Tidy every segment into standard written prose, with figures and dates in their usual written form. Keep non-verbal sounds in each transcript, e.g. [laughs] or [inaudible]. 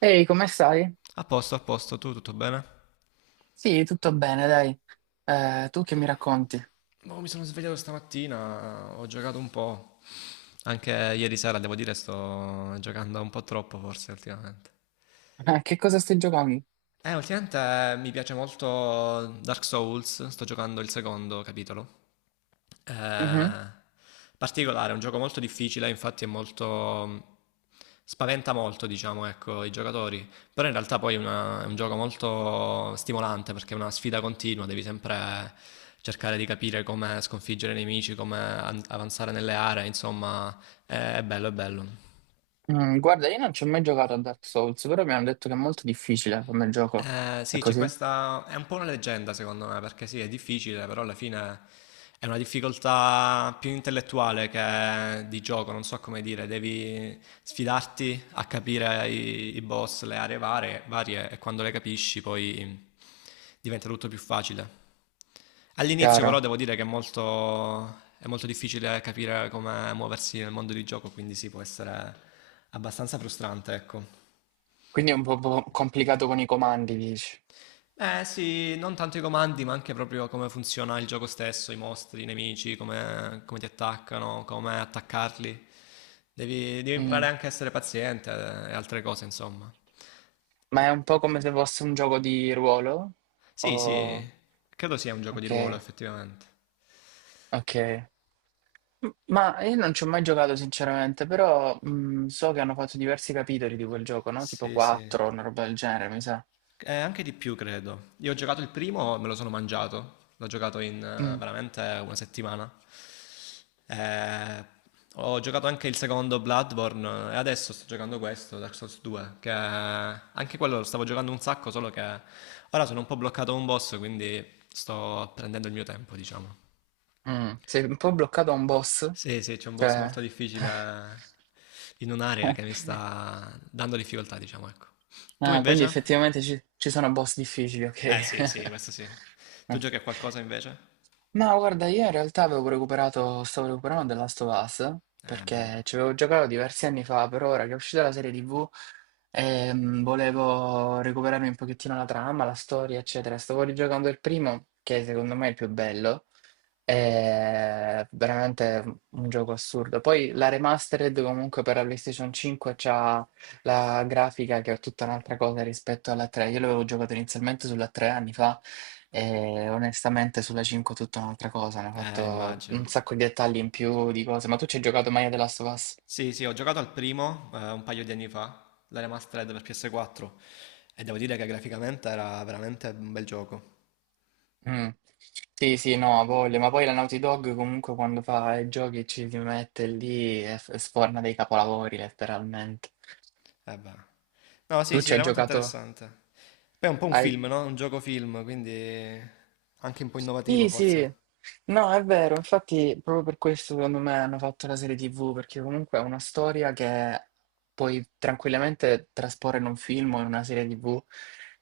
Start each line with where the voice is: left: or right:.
right: Ehi, come stai?
left: A posto, tu tutto bene?
right: Sì, tutto bene, dai. Tu che mi racconti?
left: Boh, mi sono svegliato stamattina, ho giocato un po'. Anche ieri sera, devo dire, sto giocando un po' troppo forse ultimamente.
right: [laughs] Che cosa stai giocando?
left: Ultimamente mi piace molto Dark Souls, sto giocando il secondo capitolo.
right: Mhm.
left: Eh, particolare, è un gioco molto difficile, infatti è molto spaventa molto, diciamo, ecco, i giocatori, però in realtà poi è un gioco molto stimolante perché è una sfida continua, devi sempre cercare di capire come sconfiggere i nemici, come avanzare nelle aree, insomma, è bello, è bello.
right: Guarda, io non ci ho mai giocato a Dark Souls, però mi hanno detto che è molto difficile come gioco. È
left: Sì, c'è
right: così?
left: questa è un po' una leggenda secondo me, perché sì, è difficile, però alla fine è una difficoltà più intellettuale che di gioco, non so come dire, devi sfidarti a capire i boss, le aree varie e quando le capisci poi diventa tutto più facile. All'inizio però
right: Chiaro.
left: devo dire che è è molto difficile capire come muoversi nel mondo di gioco, quindi sì, può essere abbastanza frustrante, ecco.
right: Quindi è un po' complicato con i comandi, dici.
left: Eh sì, non tanto i comandi, ma anche proprio come funziona il gioco stesso, i mostri, i nemici, come ti attaccano, come attaccarli. Devi
right: Mm.
left: imparare anche a essere paziente e altre cose, insomma.
right: Ma
left: De-
right: è un po' come se fosse un gioco di ruolo?
left: sì, sì,
right: O...
left: credo sia un gioco di
right: Ok,
left: ruolo, effettivamente.
right: ok. Ma io non ci ho mai giocato sinceramente, però so che hanno fatto diversi capitoli di quel gioco, no? Tipo
left: Sì, sì.
right: 4, una roba del genere, mi sa.
left: Anche di più, credo. Io ho giocato il primo, me lo sono mangiato. L'ho giocato in
right: Mh,
left: veramente una settimana. Eh, ho giocato anche il secondo Bloodborne e adesso sto giocando questo, Dark Souls 2, che anche quello lo stavo giocando un sacco, solo che ora sono un po' bloccato a un boss, quindi sto prendendo il mio tempo, diciamo.
right: Sei un po' bloccato a un boss?
left: Sì, sì, c'è un boss molto
right: Cioè.
left: difficile in un'area che mi
right: [laughs]
left: sta dando difficoltà, diciamo, ecco. Tu
right: Ah, quindi
left: invece?
right: effettivamente ci sono boss difficili, okay.
left: Beh, sì, sì, questo sì.
right: [laughs] Mh.
left: Tu giochi a qualcosa invece?
right: Ma guarda, io in realtà avevo recuperato stavo recuperando The Last of Us,
left: Bello.
right: perché ci avevo giocato diversi anni fa, però ora che è uscita la serie TV, volevo recuperarmi un pochettino la trama, la storia, eccetera. Stavo rigiocando il primo, che secondo me è il più bello. È veramente un gioco assurdo. Poi la remastered comunque per la PlayStation 5 c'ha la grafica che è tutta un'altra cosa rispetto alla 3. Io l'avevo giocato inizialmente sulla 3 anni fa e onestamente sulla 5 è tutta un'altra cosa. Hanno fatto un
left: Immagino.
right: sacco di dettagli in più di cose. Ma tu ci hai giocato mai a The Last of Us?
left: Sì, sì, ho giocato al primo un paio di anni fa, la remastered per PS4, e devo dire che graficamente era veramente un bel gioco.
right: Mm. Sì, sì, no, ha voglia, ma poi la Naughty Dog comunque quando fa i giochi ci si mette lì e sforna dei capolavori letteralmente.
left: Eh beh. No, sì,
right: Tu
left: sì,
right: ci hai
left: era molto
right: giocato?
left: interessante. Poi è un po' un
right: Hai...
left: film, no? Un gioco film, quindi anche un po' innovativo
right: Sì, sì,
left: forse.
right: no, è vero, infatti proprio per questo secondo me hanno fatto la serie TV, perché comunque è una storia che puoi tranquillamente trasporre in un film o in una serie TV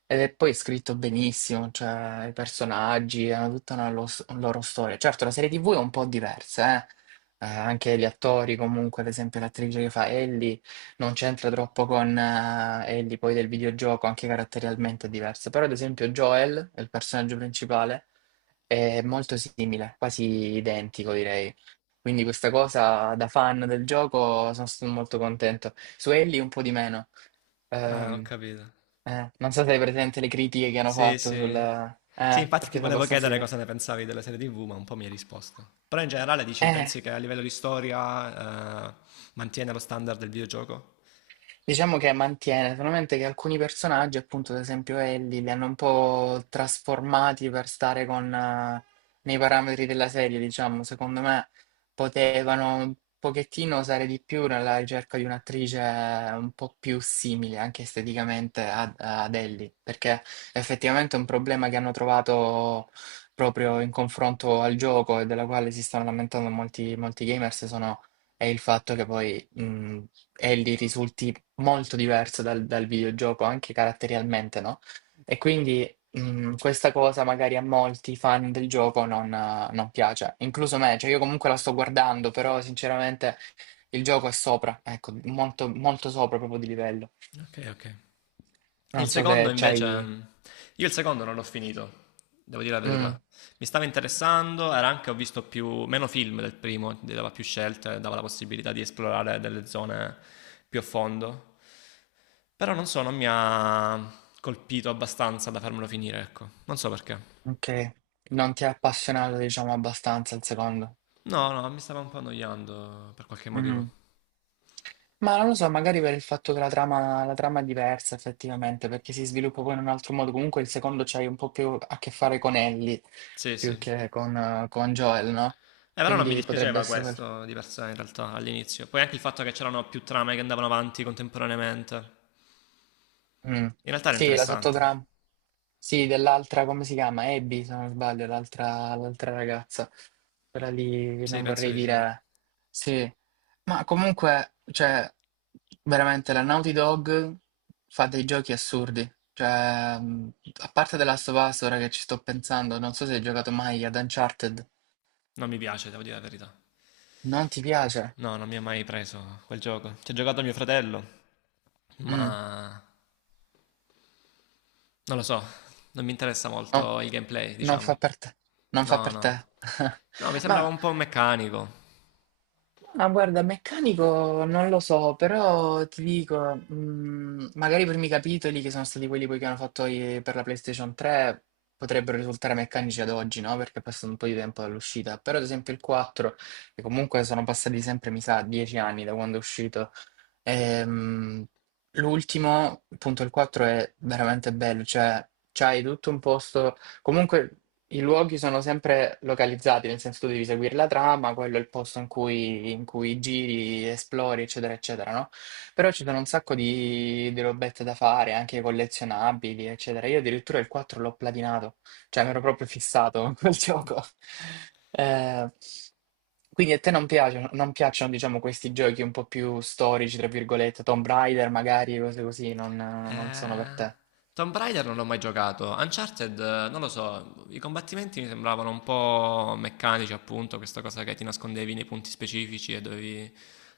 right: ed è poi scritto benissimo, cioè i personaggi hanno tutta una loro storia. Certo, la serie TV è un po' diversa, eh? Anche gli attori comunque, ad esempio l'attrice che fa Ellie non c'entra troppo con Ellie poi del videogioco, anche caratterialmente è diversa, però ad esempio Joel è il personaggio principale. È molto simile, quasi identico direi. Quindi questa cosa da fan del gioco sono stato molto contento. Su Ellie un po' di meno.
left: Ah, ho
right: Ehm,
left: capito.
right: non so se hai presente le critiche che hanno
left: Sì,
right: fatto sul,
left: sì. Sì, infatti ti
right: perché sono
left: volevo
right: abbastanza
left: chiedere cosa ne pensavi della serie TV, ma un po' mi hai risposto. Però in generale dici,
right: diverse.
left: pensi che a livello di storia, mantiene lo standard del videogioco?
right: Diciamo che mantiene, solamente che alcuni personaggi, appunto, ad esempio Ellie, li hanno un po' trasformati per stare con, nei parametri della serie, diciamo. Secondo me potevano un pochettino usare di più nella ricerca di un'attrice un po' più simile, anche esteticamente, ad Ellie, perché effettivamente è un problema che hanno trovato proprio in confronto al gioco e della quale si stanno lamentando molti, molti gamers, sono, è il fatto che poi, Ellie risulti molto diverso dal videogioco, anche caratterialmente, no? E quindi questa cosa magari a molti fan del gioco non piace, incluso me, cioè io comunque la sto guardando, però sinceramente il gioco è sopra, ecco, molto, molto sopra proprio di livello.
left: Ok, ok. E il
right: Non so se
left: secondo invece,
right: c'hai...
left: mm, io il secondo non l'ho finito, devo dire la
right: Mm,
left: verità. Mi stava interessando, era anche, ho meno film del primo, ti dava più scelte, dava la possibilità di esplorare delle zone più a fondo. Però non so, non mi ha colpito abbastanza da farmelo finire, ecco. Non so perché.
right: ok, non ti è appassionato, diciamo, abbastanza il secondo.
left: No, no, mi stava un po' annoiando per qualche motivo.
right: Mm. Ma non lo so, magari per il fatto che la trama è diversa effettivamente, perché si sviluppa poi in un altro modo. Comunque il secondo c'hai un po' più a che fare con Ellie,
left: Sì, sì.
right: più
left: E
right: che con Joel, no?
left: però non mi
right: Quindi potrebbe
left: dispiaceva
right: essere quello.
left: questo di per sé in realtà all'inizio. Poi anche il fatto che c'erano più trame che andavano avanti contemporaneamente.
right: Mm.
left: In realtà era
right: Sì, la
left: interessante.
right: sottotrama. Sì, dell'altra, come si chiama? Abby, se non sbaglio, l'altra ragazza. Quella lì,
left: Sì,
right: non
left: penso
right: vorrei
left: di sì.
right: dire... Sì, ma comunque, cioè, veramente la Naughty Dog fa dei giochi assurdi. Cioè, a parte The Last of Us, ora che ci sto pensando, non so se hai giocato mai ad Uncharted.
left: Non mi piace, devo dire la verità.
right: Non ti piace?
left: No, non mi ha mai preso quel gioco. Ci ha giocato mio fratello,
right: Mm.
left: ma non lo so, non mi interessa
right: No,
left: molto il gameplay,
right: non fa
left: diciamo.
right: per te. Non fa
left: No,
right: per te.
left: no.
right: [laughs]
left: No, mi
right: Ma
left: sembrava un po' meccanico.
right: Ma guarda, meccanico non lo so, però ti dico, magari i primi capitoli, che sono stati quelli poi che hanno fatto per la PlayStation 3, potrebbero risultare meccanici ad oggi, no? Perché è passato un po' di tempo dall'uscita. Però ad esempio il 4, che comunque sono passati sempre, mi sa, 10 anni da quando è uscito. Ehm, L'ultimo, il punto il 4, è veramente bello, cioè c'hai tutto un posto, comunque i luoghi sono sempre localizzati, nel senso tu devi seguire la trama, quello è il posto in cui giri, esplori, eccetera, eccetera, no? Però ci sono un sacco di robette da fare, anche collezionabili, eccetera. Io addirittura il 4 l'ho platinato. Cioè, mi ero proprio fissato con quel [laughs] gioco. Eh, quindi a te non piacciono, non piacciono, diciamo, questi giochi un po' più storici, tra virgolette, Tomb Raider, magari, cose così, non sono per
left: Eh,
right: te.
left: Tomb Raider non l'ho mai giocato. Uncharted, non lo so, i combattimenti mi sembravano un po' meccanici, appunto, questa cosa che ti nascondevi nei punti specifici e dovevi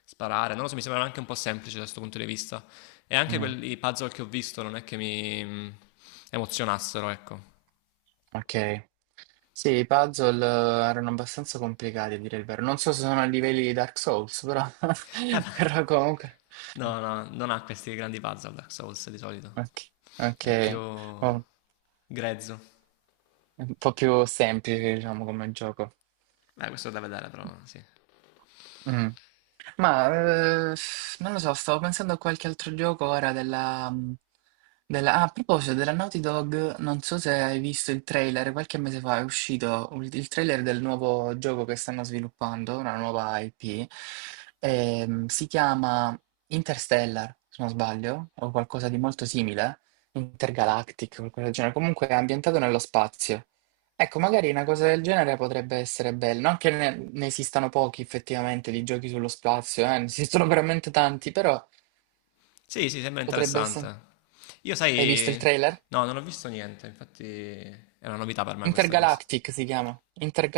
left: sparare. Non lo so, mi sembrava anche un po' semplice da questo punto di vista. E anche
right: Mm,
left: quelli puzzle che ho visto non è che mi emozionassero, ecco.
right: ok. Sì, i puzzle erano abbastanza complicati, a dire il vero. Non so se sono a livelli di Dark Souls, però, [laughs]
left: Eh, ma-
right: però comunque...
left: no, no, non ha questi grandi puzzle Dark Souls di solito.
right: Ok, ok.
left: È più
right: Oh,
left: grezzo.
right: è un po' più semplice, diciamo, come gioco.
left: Beh, questo è da vedere, però, sì.
right: Mm. Ma non lo so, stavo pensando a qualche altro gioco ora della, mm, della- ah, a proposito della Naughty Dog, non so se hai visto il trailer, qualche mese fa è uscito il trailer del nuovo gioco che stanno sviluppando, una nuova IP. Si chiama Interstellar, se non sbaglio, o qualcosa di molto simile, Intergalactic, qualcosa del genere, comunque è ambientato nello spazio. Ecco, magari una cosa del genere potrebbe essere bella, non che ne esistano pochi effettivamente di giochi sullo spazio. Ne esistono veramente tanti, però
left: Sì, sì, sembra
right: potrebbe essere...
left: interessante. Io
right: Hai visto il
left: sai,
right: trailer?
left: no, non ho visto niente, infatti è una novità per me questa cosa.
right: Intergalactic si chiama.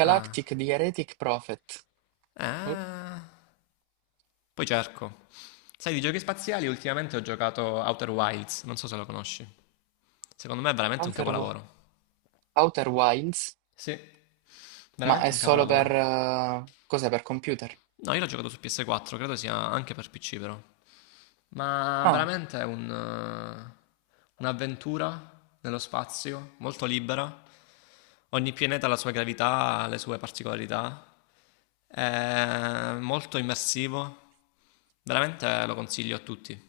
left: Ah,
right: di Heretic Prophet. Uh,
left: ah. Poi cerco. Sai, di giochi spaziali ultimamente ho giocato Outer Wilds, non so se lo conosci. Secondo me è veramente un
right: Outer, Wi-
left: capolavoro.
right: Outer Wilds,
left: Sì,
right: ma
left: veramente
right: è
left: un
right: solo per,
left: capolavoro.
right: cos'è? Per computer.
left: No, io l'ho giocato su PS4, credo sia anche per PC però. Ma
right: Ah,
left: veramente è un'avventura nello spazio, molto libera. Ogni pianeta ha la sua gravità, ha le sue particolarità. È molto immersivo. Veramente lo consiglio a tutti.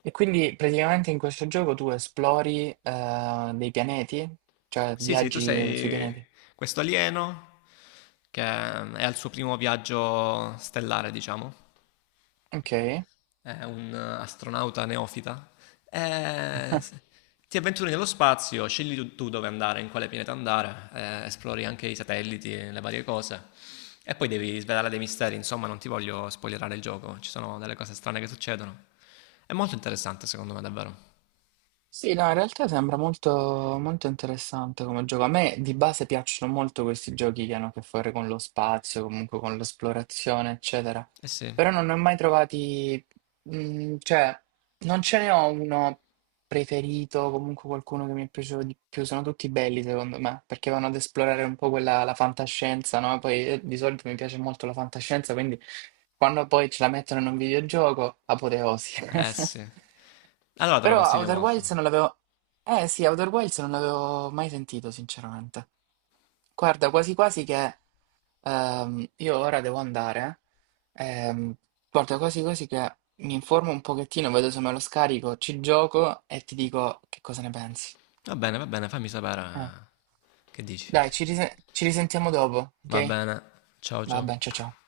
right: e quindi praticamente in questo gioco tu esplori dei pianeti, cioè
left: Sì, sì, tu
right: viaggi sui
left: sei
right: pianeti.
left: questo alieno che è al suo primo viaggio stellare, diciamo.
right: Ok.
left: È un astronauta neofita, eh,
right: [laughs]
left: ti avventuri nello spazio, scegli tu, tu dove andare, in quale pianeta andare, esplori anche i satelliti, le varie cose. E poi devi svelare dei misteri, insomma, non ti voglio spoilerare il gioco, ci sono delle cose strane che succedono. È molto interessante, secondo me, davvero.
right: Sì, no, in realtà sembra molto, molto interessante come gioco. A me di base piacciono molto questi giochi che hanno a che fare con lo spazio, comunque con l'esplorazione, eccetera.
left: Eh sì,
right: Però non ne ho mai trovati, cioè, non ce ne ho uno preferito, comunque qualcuno che mi è piaciuto di più. Sono tutti belli secondo me, perché vanno ad esplorare un po' quella, la fantascienza, no? Poi di solito mi piace molto la fantascienza, quindi quando poi ce la mettono in un videogioco, apoteosi.
left: eh
right: [laughs]
left: sì. Allora te lo
right: Però
left: consiglio
right: Outer Wilds
left: molto.
right: non l'avevo... Eh sì, Outer Wilds non l'avevo mai sentito, sinceramente. Guarda, quasi quasi che... Io ora devo andare. eh. ehm, guarda, quasi quasi che mi informo un pochettino, vedo se me lo scarico, ci gioco e ti dico che cosa ne pensi.
left: Va bene, fammi sapere
right: Eh.
left: che dici.
right: Dai, ci risentiamo dopo,
left: Va
right: ok?
left: bene, ciao
right: Vabbè, ciao
left: ciao.
right: ciao.